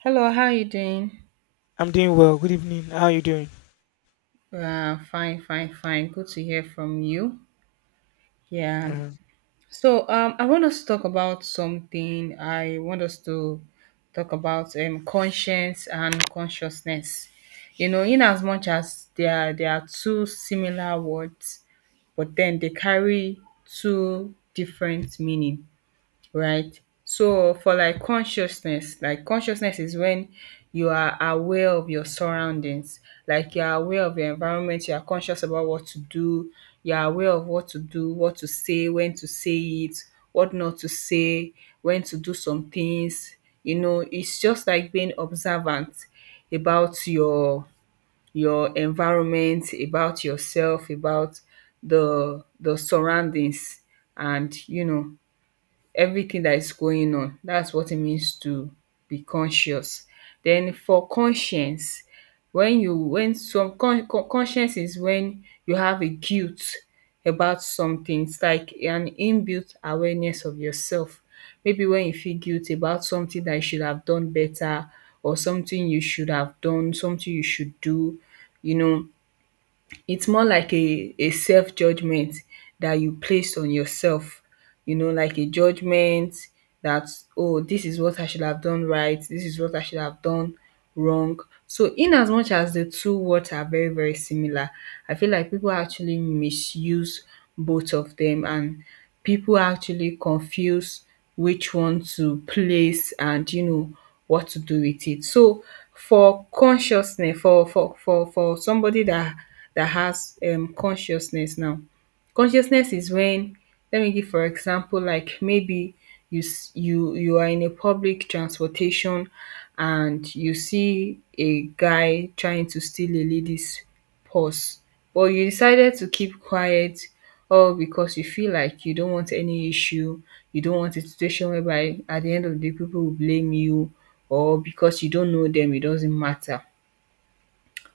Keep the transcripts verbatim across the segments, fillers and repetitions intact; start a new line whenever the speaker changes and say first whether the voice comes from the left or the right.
right: Hello, how are you doing?
left: I'm doing well. Good evening. How are you doing?
right: Uh, fine, fine, fine. Good to hear from you. Yeah.
left: Uh,
right: So, um, I want us to talk about something. I want us to talk about um conscience and consciousness. You know, in as much as they are they are two similar words, but then they carry two different meaning, right? So for like consciousness, like consciousness is when you are aware of your surroundings, like you are aware of your environment, you are conscious about what to do, you are aware of what to do, what to say, when to say it, what not to say, when to do some things. You know, it's just like being observant about your your environment, about yourself, about the the surroundings and you know everything that is going on. That's what it means to be conscious. Then for conscience, when you when some con con conscience is when you have a guilt about something. It's like an inbuilt awareness of yourself. Maybe when you feel guilty about something that you should have done better, or something you should have done, something you should do, you know, it's more like a a self judgment that you place on yourself, you know, like a judgment that, oh, this is what I should have done right, this is what I should have done wrong. So in as much as the two words are very, very similar, I feel like people actually misuse both of them, and people actually confuse which one to place and you know what to do with it. So for consciousness, for for for for somebody that that has um consciousness now, consciousness is when, let me give for example, like maybe you s- you you are in a public transportation and you see a guy trying to steal a lady's pause, but you decided to keep quiet, all because you feel like you don't want any issue, you don't want a situation whereby at the end of the day people will blame you, or because you don't know them it doesn't matter,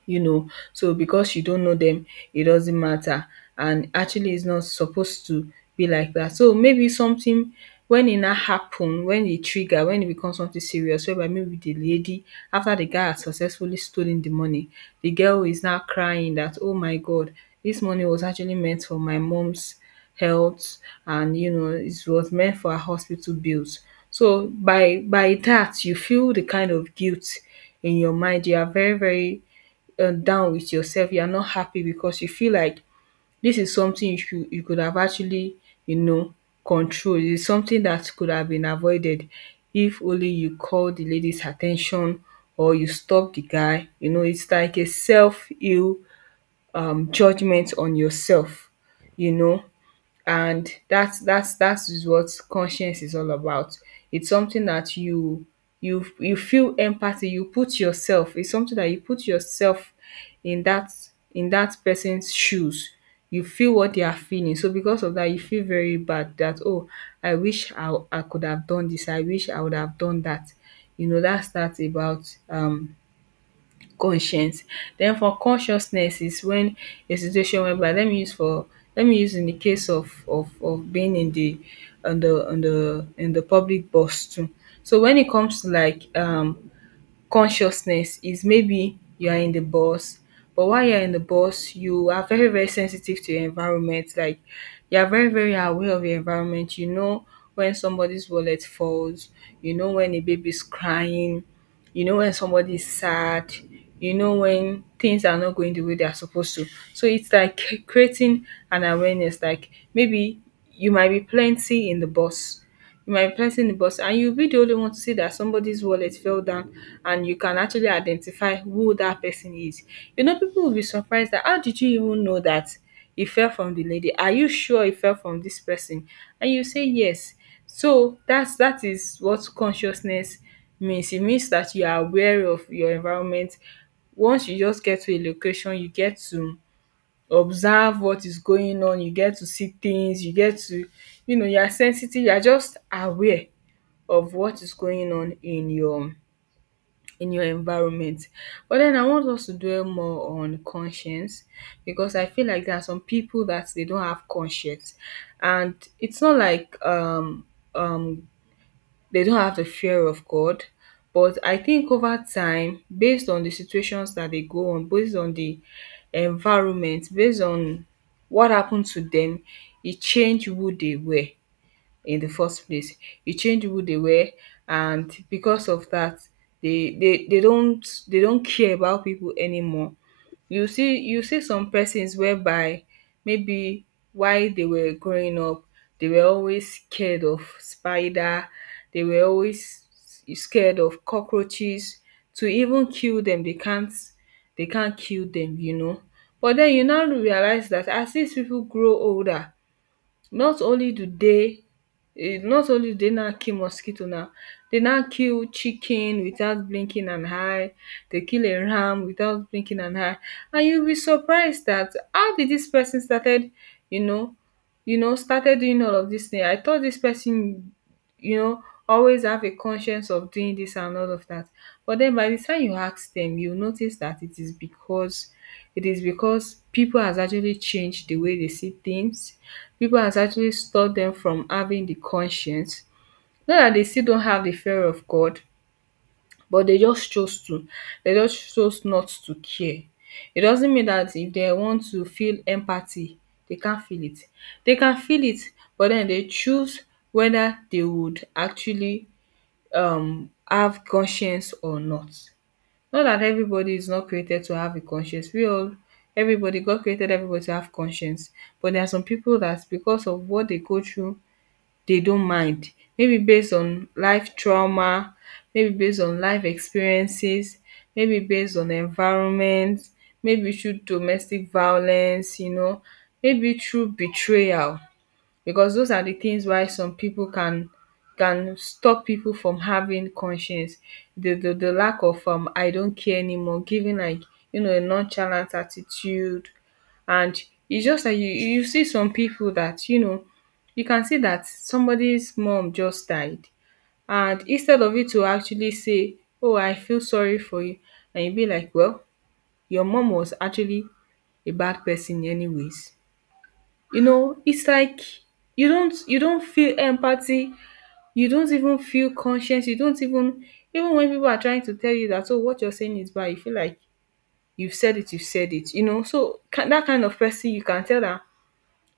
right: you know. So because you don't know them, it doesn't matter. And actually it's not supposed to be like that. So maybe something, when it now happen, when it trigger, when it becomes something serious, whereby maybe the lady, after the guy has successfully stolen the money, the girl is now crying that, oh my god, this money was actually meant for my mom's health, and you know it was meant for her hospital bills. So by by that you feel the kind of guilt in your mind. You are very, very uh, down with yourself, you are not happy because you feel like this is something you should, you could have actually, you know, control. It is something that could have been avoided if only you call the lady's attention or you stop the guy. You know, it's like a self-heal um judgment on yourself, you know. And that's that's that's what conscience is all about. It's something that you you you feel empathy, you put yourself, it's something that you put yourself in that in that person's shoes. You feel what they are feeling. So because of that, you feel very bad that, oh, I wish I, I could have done this, I wish I would have done that. You know, that's that's about um conscience. Then, for consciousness is when a situation whereby, let me use for let me use in the case of of of being in the, on the on the in the public bus too. So when it comes to like um consciousness, is maybe you are in the bus, but while you're in the bus you are very, very sensitive to your environment. Like, you're very, very aware of your environment, you know, when somebody's wallet falls, you know, when a baby's crying, you know, when somebody's sad, you know, when things are not going the way they are supposed to. So it's like creating an awareness, like maybe you might be plenty in the bus, you might be pressing the bus, and you'll be the only one to see that somebody's wallet fell down, and you can actually identify who that person is. You know, people will be surprised that, how did you even know that it fell from the lady? Are you sure it fell from this person? And you say yes. So that's that is what consciousness means. It means that you are aware of your environment. Once you just get to a location, you get to observe what is going on, you get to see things, you get to, you know, you are sensitive, you are just aware of what is going on in your in your environment. But then I want us to dwell more on conscience, because I feel like there are some people that they don't have conscience, and it's not like um um they don't have the fear of God. But I think over time, based on the situations that they go on, based on the environment, based on what happened to them, it changed who they were in the first place. You change who they were, and because of that they they, they don't they don't care about people anymore. You see you see some persons whereby, maybe while they were growing up, they were always scared of spider, they were always scared of cockroaches. To even kill them, they can't they can't kill them, you know. But then you now realize that as these people grow older, not only do they eh, not only do they now kill mosquito now, they now kill chicken without blinking an eye, they kill a ram without blinking an eye. And you'll be surprised that, how did this person started, you know, you know, started doing all of this thing. I thought this person, you know, always have a conscience of doing this and all of that. But then by the time you ask them, you notice that it is because it is because people has actually changed the way they see things. People has actually stopped them from having the conscience. Not that they still don't have the fear of God, but they just chose to they just chose not to care. It doesn't mean that if they want to feel empathy, they can't feel it. They can feel it, but then they choose whether they would actually um have conscience or not. Not that everybody is not created to have a conscience. We all everybody, God created everybody to have conscience. But there are some people that, because of what they go through, dey don mind, maybe based on life trauma, maybe based on life experiences, maybe based on environment, maybe through domestic violence, you know, maybe through betrayal, because those are the things why some people can can stop people from having conscience. The the, the lack of, um I don't care anymore, giving like, you know, a nonchalant attitude. And it's just like, you you see some people that, you know, you can see that somebody's mom just died, and instead of you to actually say, oh, I feel sorry for you, and you be like, well, your mom was actually a bad person anyways. You know, it's like you don't you don't feel empathy, you don't even feel conscience, you don't even, even when people are trying to tell you that, oh, what you're saying is bad, you feel like you've said it, you've said it, you know. So ki- that kind of person, you can tell that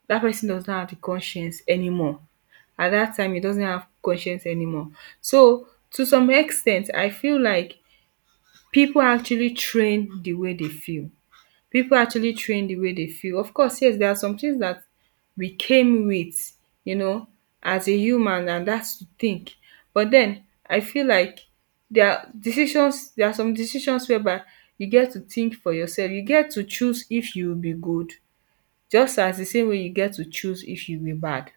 right: that person does not have the conscience anymore. At that time, he doesn't have conscience anymore. So to some extent, I feel like people actually train the way they feel. People actually train the way they feel. Of course, yes, there are some things that we came with, you know, as a human, and that's to think. But then I feel like there are decisions, there are some decisions whereby you get to think for yourself. You get to choose if you will be good, just as the same way you get to choose if you will be bad.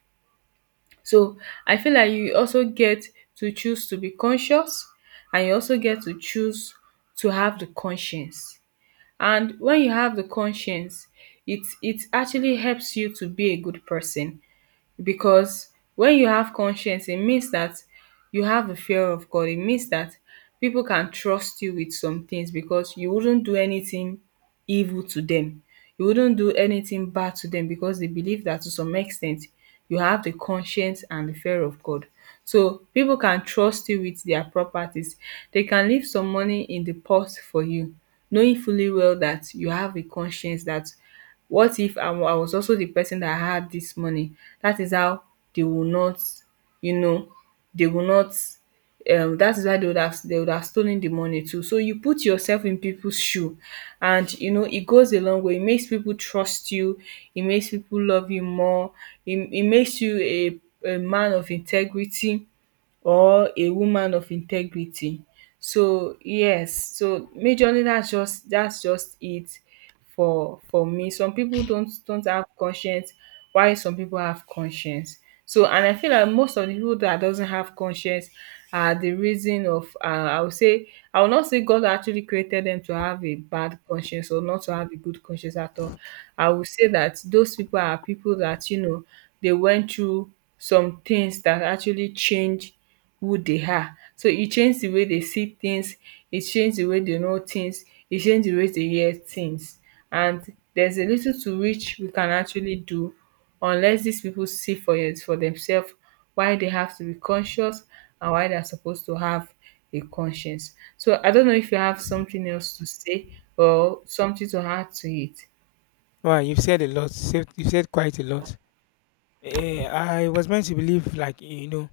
right: So I feel like you also get to choose to be conscious, and you also get to choose to have the conscience. And when you have the conscience, it it actually helps you to be a good person, because when you have conscience, it means that you have a fear of God. It means that people can trust you with some things because you wouldn't do anything evil to them. You wouldn't do anything bad to them because they believe that to some extent you have the conscience and the fear of God. So people can trust you with their properties. They can leave some money in the pot for you, knowing fully well that you have a conscience that, what if I wa- I was also the person that had this money? That is how they will not, you know, they will not. Um that is why they would have they would have stolen the money too. So you put yourself in people's shoe, and you know it goes a long way. It makes people trust you, it makes people love you more, it, it makes you a, a man of integrity or a woman of integrity. So yes, so majorly, that's just that's just it for for me. Some people don't don't have conscience, while some people have conscience. So, and I feel like most of the people that doesn't have conscience are the reason of uh, I would say, I will not say God actually created them to have a bad conscience or not to have a good conscience at all. I would say that those people are people that you know they went through some things that actually change who they are. So e change the way they see things, e change the way they know things, e change the way they hear things. And there's a little to which we can actually do unless these people see for it for themselves why they have to be conscious and why they're supposed to have a conscience. So I don't know if you have something else to say or something to add to it.
left: wow, you've said a lot. Said- You've said quite a lot. Eh, I was meant to believe, like you know,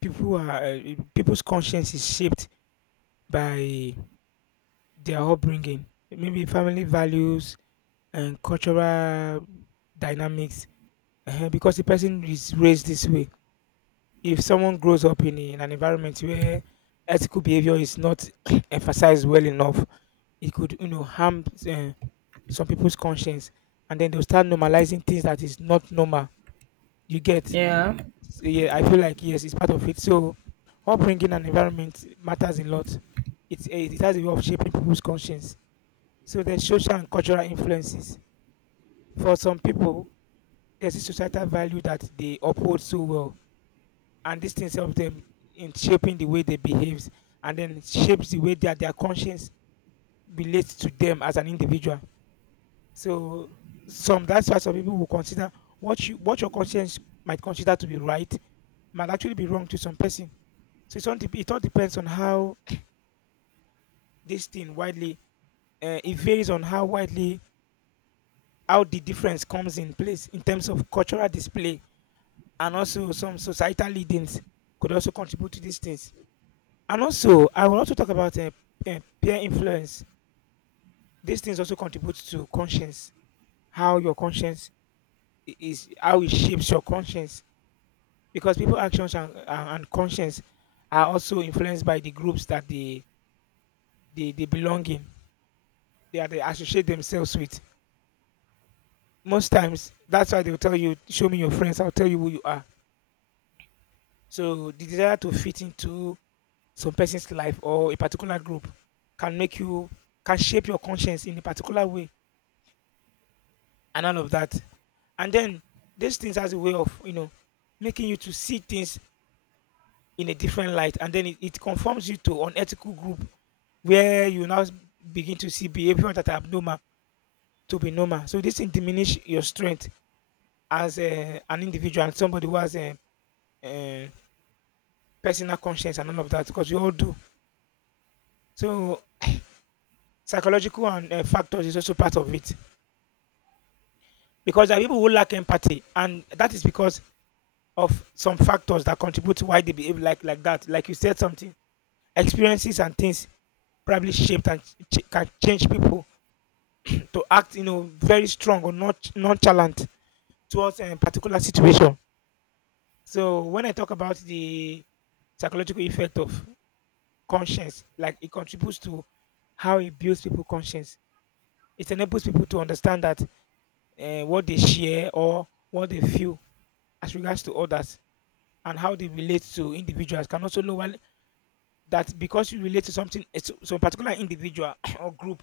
left: people are eh, people's conscience is shaped by their upbringing, maybe family values and cultural dynamics. Eh, because the person is raised this way. If someone grows up in, in an environment where ethical behavior is not emphasized well enough, it could you know harm. Uh, some people's conscience, and then they'll start normalizing things that is not normal, you get.
right: Yeah.
left: So, yeah, I feel like yes, it's part of it. So upbringing and environment matters a lot. It, eh, it has a way of shaping people's conscience. So there's social and cultural influences. For some people there's a societal value that they uphold so well, and these things help them in shaping the way they behave, and then shapes the way that their conscience relates to them as an individual. So some that's why some people will consider what you what your conscience might consider to be right might actually be wrong to some person. So it's all dep- it all depends on how this thing widely uh, it varies on how widely, how the difference comes in place in terms of cultural display. And also some societal leadings could also contribute to these things. And also I will also talk about uh, uh, peer influence. These things also contribute to conscience, how your conscience I- is how it shapes your conscience, because people actions and, and and conscience are also influenced by the groups that they they, they belong in, they are, they associate themselves with. Most times that's why they'll tell you, show me your friends, I'll tell you who you are. So the desire to fit into some person's life or a particular group can make you can shape your conscience in a particular way and all of that. And then these things has a way of you know making you to see things in a different light, and then it, it conforms you to unethical group where you now s- begin to see behavior that are abnormal to be normal. So this thing diminish your strength as uh, an individual and somebody who has a, uh personal conscience and all of that, because we all do. So psychological and uh, factors is also part of it, because there are people who lack empathy, and that is because of some factors that contribute to why they behave like like that. Like you said something, experiences and things probably shaped and ch- can change people to act, you know, very strong or not nonchalant towards a particular situation. So when I talk about the psychological effect of conscience, like it contributes to how it builds people conscience. It enables people to understand that uh, what they share or what they feel as regards to others and how they relate to individuals can also lower that, because you relate to something, eh, to some particular individual or group,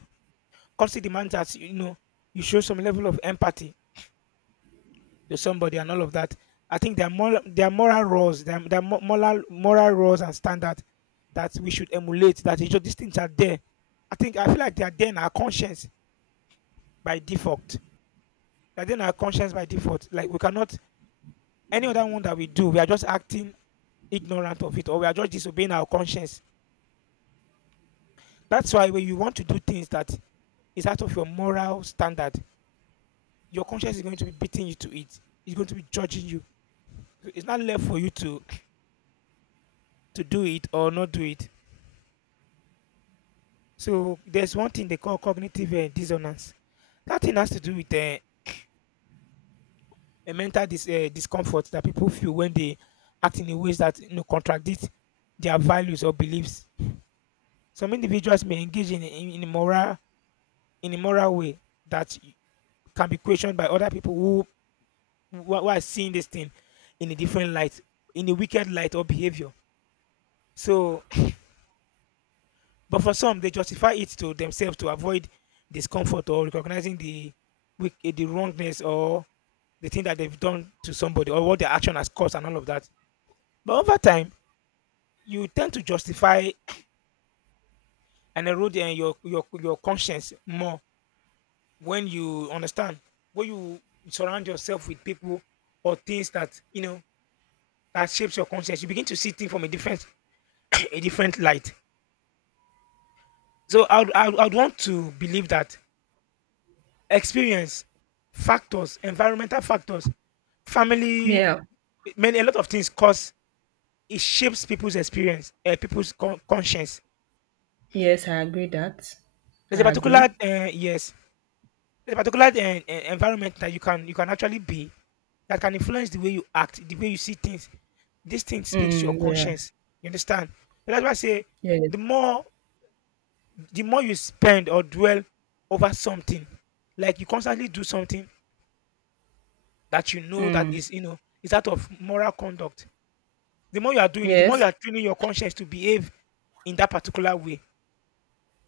left: constantly demands that you know you show some level of empathy to somebody and all of that. I think there are moral, there are moral laws, there are, there are mo- moral moral laws and standards that we should emulate. That is just, these things are there. I think, I feel like they are there in our conscience by default. They're there in our conscience by default. Like we cannot, any other one that we do, we are just acting ignorant of it, or we are just disobeying our conscience. That's why when you want to do things that is out of your moral standard, your conscience is going to be beating you to it. It's going to be judging you. So it's not left for you to to do it or not do it. So there's one thing they call cognitive uh, dissonance. That thing has to do with uh, a mental dis- uh, discomfort that people feel when they act in a ways that you know contradict their values or beliefs. Some individuals may engage in in, in immoral in immoral way that y- can be questioned by other people who, who are who are seeing this thing in a different light, in a wicked light or behavior. So, but for some, they justify it to themselves to avoid discomfort or recognizing the wick- the wrongness, or the thing that they've done to somebody, or what the action has caused and all of that. But over time, you tend to justify and erode uh, your your your conscience more. When you understand, when you surround yourself with people or things that you know that shapes your conscience, you begin to see things from a different a different light. So I would, I would I would want to believe that experience, factors, environmental factors, family,
right: Yeah.
left: many, a lot of things cause, it shapes people's experience, uh, people's con- conscience.
right: Yes, I agree that.
left: There's a
right: I
left: particular
right: agree.
left: uh, yes, there's a particular uh, uh, environment that you can you can actually be, that can influence the way you act, the way you see things. This thing speaks to your
right: Mm, yeah.
left: conscience. You understand? So that's why I say
right: Yes.
left: the more, the more you spend or dwell over something, like you constantly do something that you know that
right: Mm,
left: is, you know, is out of moral conduct. The more you are doing it, the more you
right: yes.
left: are training your conscience to behave in that particular way.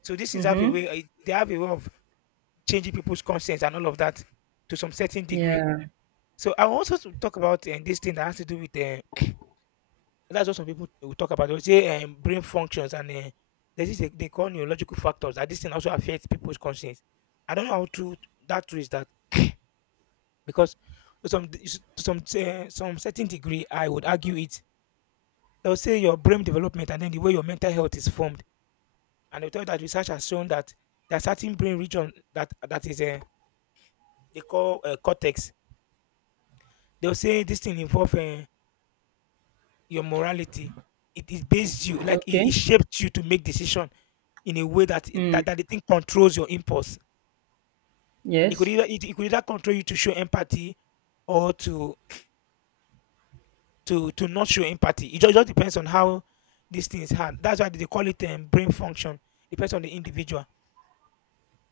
left: So these things have a
right: Mm-hmm.
left: way, eh, they have a way of changing people's conscience and all of that to some certain degree.
right: Yeah.
left: So I want us to talk about um, this thing that has to do with um, that's what some people eh, will talk about. They will say um, brain functions and uh, this is a, they call neurological factors, that this thing also affects people's conscience. I don't know how true that true is that because to some d- s- to some uh, some certain degree I would argue it. They'll say your brain development and then the way your mental health is formed, and they'll tell you that research has shown that there are certain brain region that that is uh, they call uh, cortex. They'll say this thing involves uh, your morality. It, it based you, like it,
right: Okay.
left: it shaped you to make decision in a way that
right: Mm.
left: that, that the thing controls your impulse. It could
right: Yes.
left: either, it, it could either control you to show empathy, or to to to not show empathy. It just, just depends on how these things hand. That's why they call it um, brain function. Depends on the individual.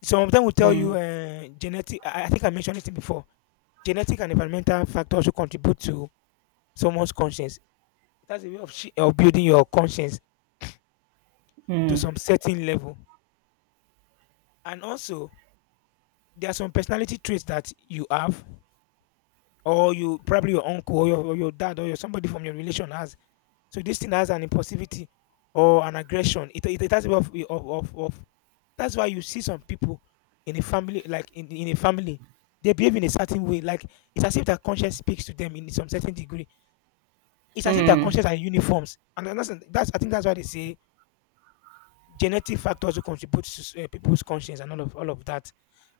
left: Some of them will tell you
right: Mm.
left: uh, genetic. I, I think I mentioned it before. Genetic and environmental factors will contribute to someone's conscience. It has a way of, shi- of building your conscience to some certain level. And also, there are some personality traits that you have, or you probably, your uncle or your, or your dad or your somebody from your relation has. So this thing has an impulsivity or an aggression. It it, it has a way of, of of of. That's why you see some people in a family, like in in a family, they behave in a certain way. Like it's as if their conscience speaks to them in some certain degree. It's as if their
right: Mm.
left: conscience are uniforms, and that's that's I think that's why they say genetic factors also contribute to uh, people's conscience and all of all of that.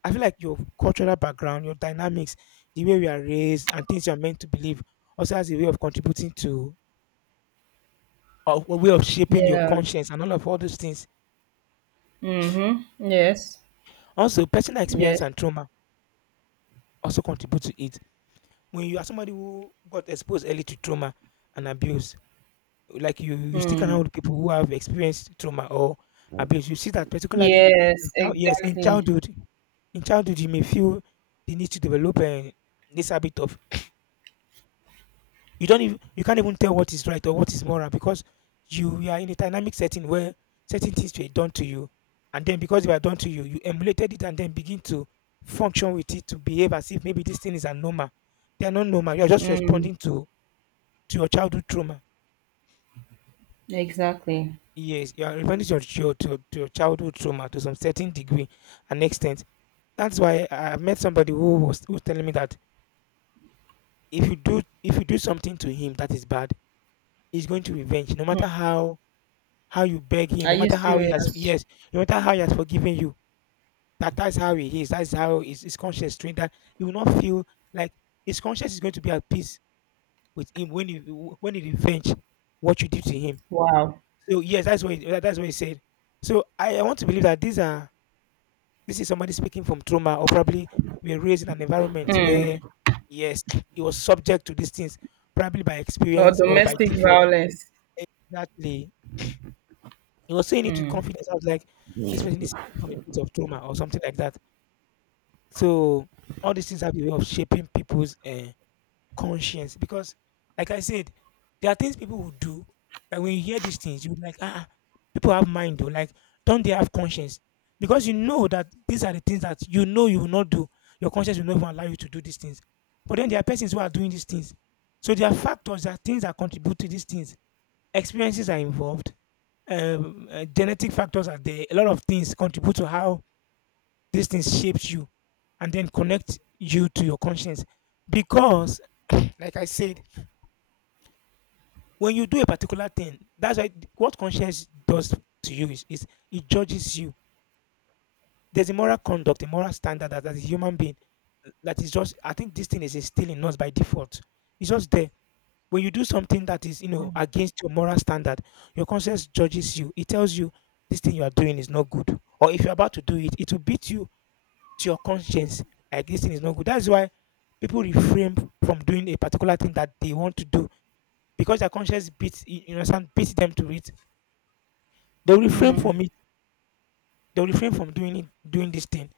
left: I feel like your cultural background, your dynamics, the way we are raised, and things you are meant to believe also has a way of contributing to, or a way of shaping your
right: Yeah.
left: conscience and all of all those things.
right: Mm-hmm. Yes.
left: Also, personal
right: Yes.
left: experience and trauma also contribute to it. When you are somebody who got exposed early to trauma and abuse, like you, you stick
right: Mm.
left: around with people who have experienced trauma or abuse, you see that particularly in
right: Yes.
left: child, yes, in
right: Exactly.
left: childhood. In childhood, you may feel the need to develop um, this habit of, you don't even, you can't even tell what is right or what is moral, because you, you are in a dynamic setting where certain things were done to you, and then because they were done to you, you emulated it and then begin to function with it, to behave as if maybe this thing is abnormal. They are not normal. You are just responding to to your childhood trauma.
right: Exactly.
left: Yes, you are responding to your, to your, to to your childhood trauma to some certain degree and extent. That's why I- I've met somebody who was who was telling me that if you do if you do something to him that is bad, he's going to revenge. No matter how how you beg him,
right: Are
left: no
right: you
left: matter how he has
right: serious?
left: yes, no matter how he has forgiven you. That that's how he is. That's how his, his conscience trained that you will not feel like his conscience is going to be at peace with him when you when he revenge what you did to him.
right: Wow.
left: So yes, that's what he, that- that's what he said. So I, I want to believe that these are this is somebody speaking from trauma, or probably we are raised in an environment where yes, he was subject to these things probably by
right: Or
left: experience or by
right: domestic
left: default.
right: violence.
left: Exactly. He was saying it with confidence. I was like, this person is speaking from a place of trauma or something like that. So all these things have a way of shaping people's uh, conscience because, like I said, there are things people will do. Like when you hear these things, you're like, ah, ah, people have mind though. Like, don't they have conscience? Because you know that these are the things that you know you will not do. Your conscience will not even allow you to do these things. But then there are persons who are doing these things. So there are factors, there are things that contribute to these things. Experiences are involved um, uh, genetic factors are there. A lot of things contribute to how these things shapes you and then connect you to your conscience. Because, like I said, when you do a particular thing, that's why what conscience does to you is, is it judges you. There's a moral conduct, a moral standard that as a human being that is just I think this thing is instilled in us by default. It's just there. When you do something that is, you know, against your moral standard, your conscience judges you. It tells you this thing you are doing is not good. Or if you're about to do it, it will beat you to your conscience. Like this thing is not good. That's why people refrain from doing a particular thing that they want to do because their conscience beats you you understand beats them to it. They'll refrain from it. They'll refrain from doing it doing this thing.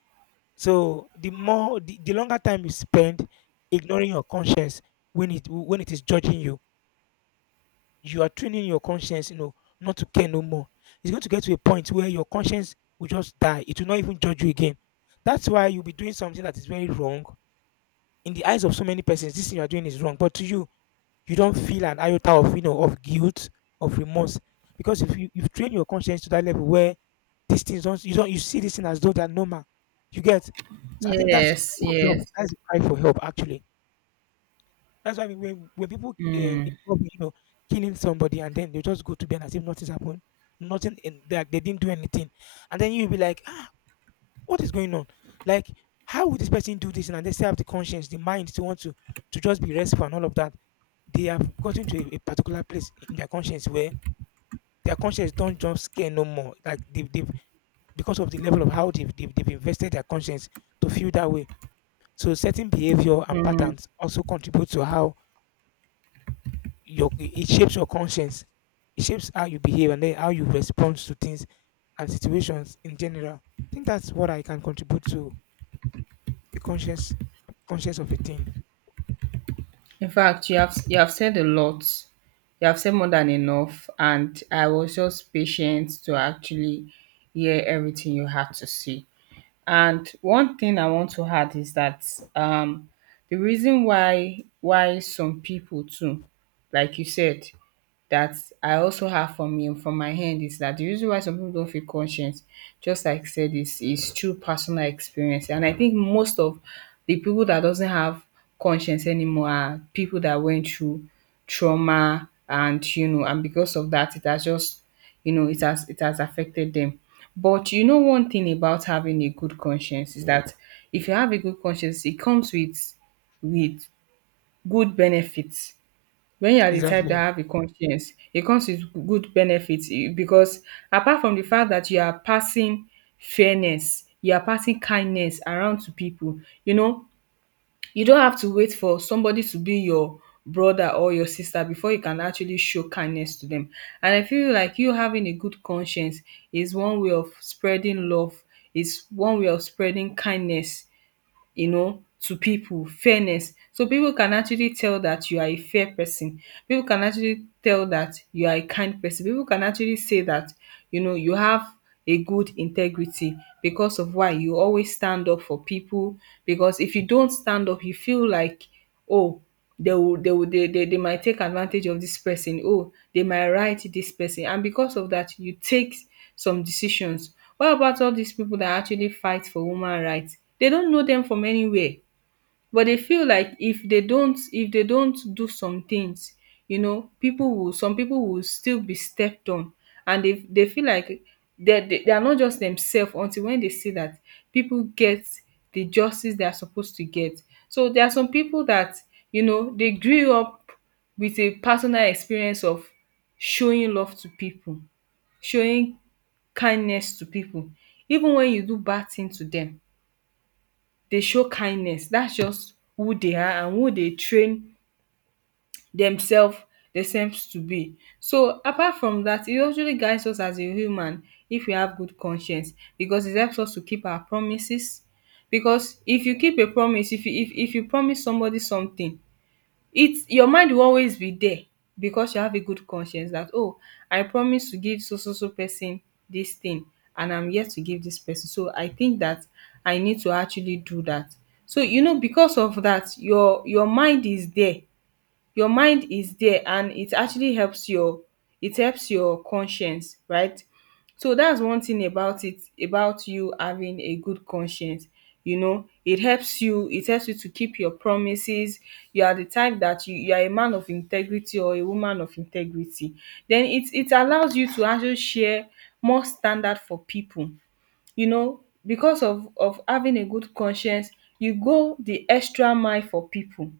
left: So the more the, the longer time you spend ignoring your conscience when it when it is judging you you are training your conscience, you know, not to care no more. It's going to get to a point where your conscience will just die. It will not even judge you again. That's why you'll be doing something that is very wrong. In the eyes of so many persons, this thing you are doing is wrong. But to you, you don't feel an iota of you know of guilt, of remorse. Because if you you've trained your conscience to that level where these things don't you don't you see this thing as though they're normal. You get so I think that's a
right: Yes.
left: cry for help.
right: Yes.
left: That's a cry for help actually that's why when when people uh, involve, you know, killing somebody and then they just go to bed as if nothing's happened, nothing in that they didn't do anything, and then you'll be like, ah, what is going on? Like, how would this person do this? And they still have the conscience, the mind to want to to just be restful and all of that. They have gotten to a, a particular place in their conscience where their conscience don't just scare no more. Like they've, they've because of the level of how they've, they've they've invested their conscience to feel that way. So certain behavior and patterns also contribute to how your it shapes your conscience. It shapes how you behave and then how you respond to things and situations in general. I think that's what I can contribute to the conscious conscious of a thing.
right: In fact, you have you have said a lot. You have said more than enough, and I was just patient to actually hear everything you had to say. And one thing I want to add is that, um the reason why why some people too, like you said, that I also have from me and from my hand, is that the reason why some people don't feel conscious, just like I said, is is through personal experience. And I think most of the people that doesn't have conscience anymore are people that went through trauma, and you know, and because of that it has just, you know it has it has affected them. But you know one thing about having a good conscience is that if you have a good conscience, it comes with with good benefits. When you are the type that
left: Exactly.
right: have a conscience, it comes with good benefits, eh, because apart from the fact that you are passing fairness, you are passing kindness around to people. You know, you don't have to wait for somebody to be your brother or your sister before you can actually show kindness to them. And I feel like you having a good conscience is one way of spreading love, is one way of spreading kindness, you know, to people, fairness. So people can actually tell that you are a fair person. People can actually tell that you are a kind person. People can actually say that, you know, you have a good integrity because of why you always stand up for people. Because if you don't stand up, you feel like, oh, they will, they will, they, they, they might take advantage of this person. Oh, they might write this person. And because of that, you take some decisions. What about all these people that actually fight for woman rights? They don't know them from anywhere, but they feel like if they don't, if they don't do some things. you know, people will some people will still be stepped on, and they they feel like they they, they are not just themselves until when they see that people get the justice they are supposed to get. So there are some people that you know they grew up with a personal experience of showing love to people, showing kindness to pipu, even wen you do bad tin to dem, dey show kindness. Dats just who dey are and who dey train demself demselves to be. So apart from dat, e actually guides us as a human if we have good conscience, because it helps us to keep our promises. Because if you keep a promise, if you if if you promise somebody sometin, it's your mind will always be there because you have a good conscience that, oh, I promise to give so so so person this thing, and I'm yet to give this person, so I think that I need to actually do that. So, you know because of that, your your mind is there, your mind is there, and it actually helps your it helps your conscience, right? So that's one thing about it, about you having a good conscience. you know it helps you it helps you to keep your promises. You are the type that you, you are a man of integrity or a woman of integrity. Then it it allows you to actually share more standard for people, you know because of of having a good conscience. You go the extra mile for people,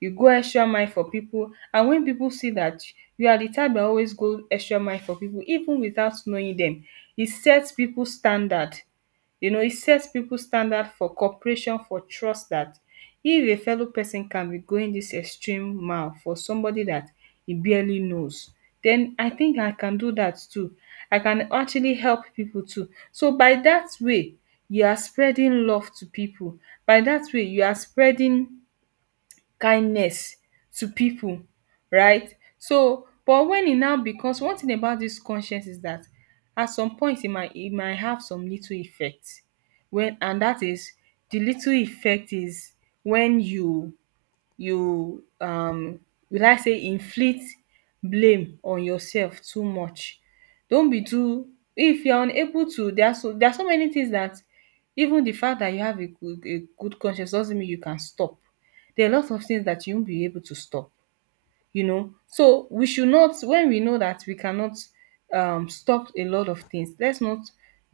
right: you go extra mile for people, and when people see that you are the type that always go extra mile for people even without knowing them, it sets people standard. you know it sets people standard for cooperation, for trust, that if a fellow person can be going this extreme mile for somebody that he barely knows, then I think I can do that too. I can actually help people too. So by that way, you are spreading love to people. By that way, you are spreading kindness to people, right? So, but when it now becomes, one thing about this conscience is that at some point it might it might have some little effect, when, and that is, the little effect is when you you, um will I say inflict blame on yourself too much. Don't be too, if you are unable to, there are so there are so many things that even the fact that you have a good a good conscience doesn't mean you can stop. There are lots of things that you won't be able to stop, you know. So we should not, when we know that we cannot um stop a lot of things, let's not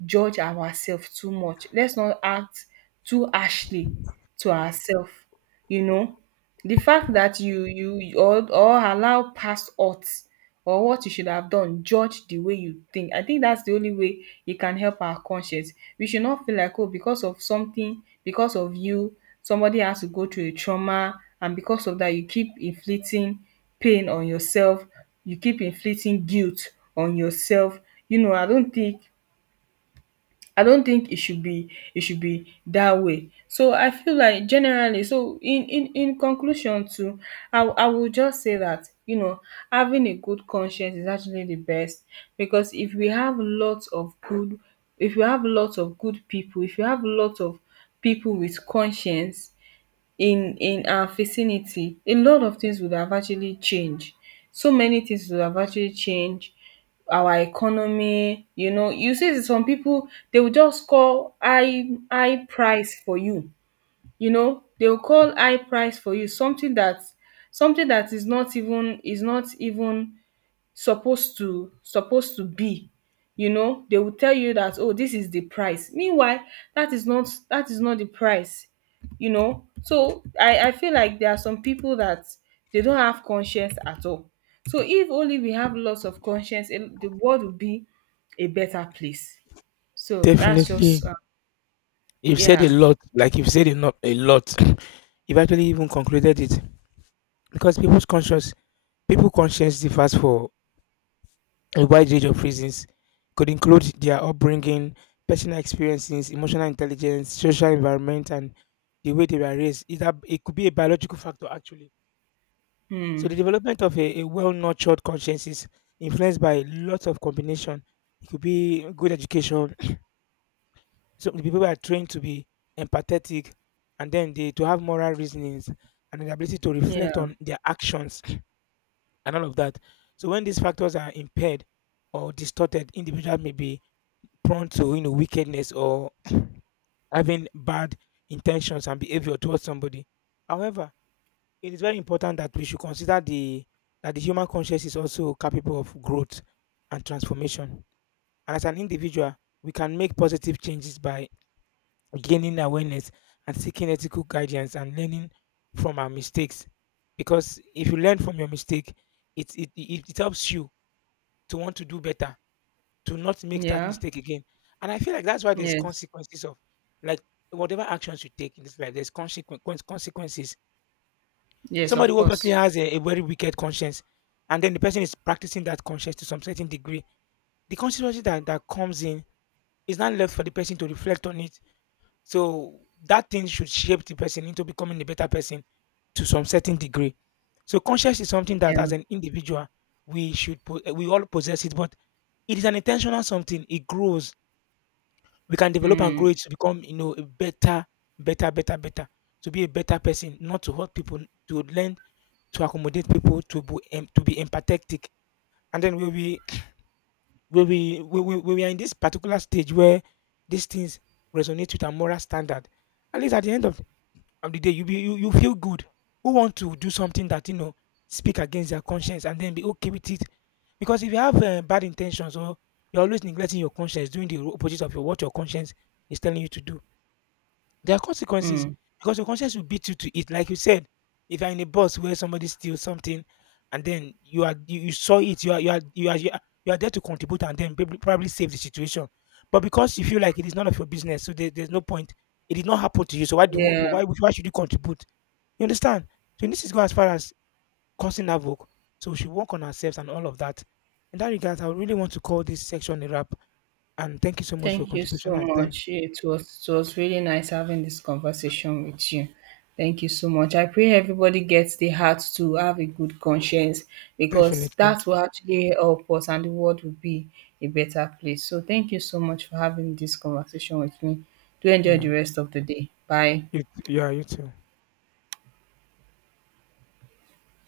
right: judge ourselves too much. Let's not act too harshly to ourselves. you know the fact that you you or or allow past odds or what you should have done judge the way you think. I think that's the only way it can help our conscience. We should not feel like, oh, because of something, because of you, somebody has to go through a trauma, and because of that you keep inflicting pain on yourself. You keep inflicting guilt on yourself. you know i don't think I don't think it should be, it should be that way. So I feel like generally, so in in in conclusion too, I w- I will just say that you know having a good conscience is actually the best. Because if we have lots of good, if we have lots of good people, if you have lots of people with conscience, in in our vicinity, a lot of things would have actually changed. So many things would have actually changed our economy. you know you see some people, they will just call high high price for you. You know they will call high price for you, something that something that is not even is not even supposed to supposed to be. you know they will tell you that, oh, this is the price, meanwhile that is not that is not the price. you know so i i feel like there are some people that they don't have conscience at all. So if only we have lots of conscience, eh, the world will be a better place. So that's just
left: Definitely.
right: uh,
left: You've said a
right: yeah.
left: lot. Like you've said a lot a lot. You've actually even concluded it. Because people's conscious people conscience differs for a wide range of reasons could include their upbringing, personal experiences, emotional intelligence, social environment, and the way they were raised. It, ab- it could be a biological factor, actually. So the
right: Hmm.
left: development of a, a well-nurtured conscience is influenced by lots of combination. It could be good education. So the people are trained to be empathetic, and then they to have moral reasonings and the ability to
right: Yeah.
left: reflect on their actions and all of that. So when these factors are impaired or distorted, individuals may be prone to you know wickedness or having bad intentions and behavior towards somebody. However, it is very important that we should consider the that the human conscience is also capable of growth and transformation. And as an individual, we can make positive changes by gaining awareness and seeking ethical guidance and learning from our mistakes. Because if you learn from your mistake, it it, it, it helps you to want to do better, to not make that
right: Yeah.
left: mistake again. And I feel like that's why there's
right: Yes,
left: consequences of like whatever actions you take in this life, there's consequence consequences.
right: yes,
left: Somebody
right: of
left: who obviously
right: course.
left: has a, a very wicked conscience, and then the person is practicing that conscience to some certain degree. The consequences that, that comes in is not left for the person to reflect on it. So that thing should shape the person into becoming a better person to some certain degree. So conscience is something that
right: Yeah.
left: as an individual we should po- eh, we all possess it, but it is an intentional something. It grows we can develop and grow
right: Mm,
left: it to become you know a better better better better, to be a better person, not to hurt people, to learn, to accommodate people, to be em- to be empathetic, and then when we when we when we, when we are in this particular stage where these things resonate with our moral standard. At least at the end of, of the day you be you, you feel good who want to do something that you know speak against their conscience and then be okay with it. Because if you have uh, bad intentions, or you're always neglecting your conscience doing the opposite of your, what your conscience is telling you to do, there are consequences
right: mm,
left: because your conscience will beat you to it. Like you said, if you're in a bus where somebody steals something, and then you are you, you saw it, you are you are you are you are you are there to contribute and then probably probably save the situation. But because you feel like it is none of your business, so there, there's no point. It did not happen to you, so why do you,
right: yeah.
left: why would- why should you contribute? You understand? So this is go as far as causing havoc. So we should work on ourselves and all of that. In that regard, I really want to call this section a wrap. And thank you so much for your
right: Thank you
left: contribution
right: so
left: and time.
right: much. It was it was really nice having this conversation with you. Thank you so much. I pray everybody gets the heart to have a good conscience because
left: Definitely.
right: that will actually help us and the world will be a better place. So thank you so much for having this conversation with me. Do enjoy the
left: Yeah.
right: rest of the day. Bye.
left: You t yeah, you too.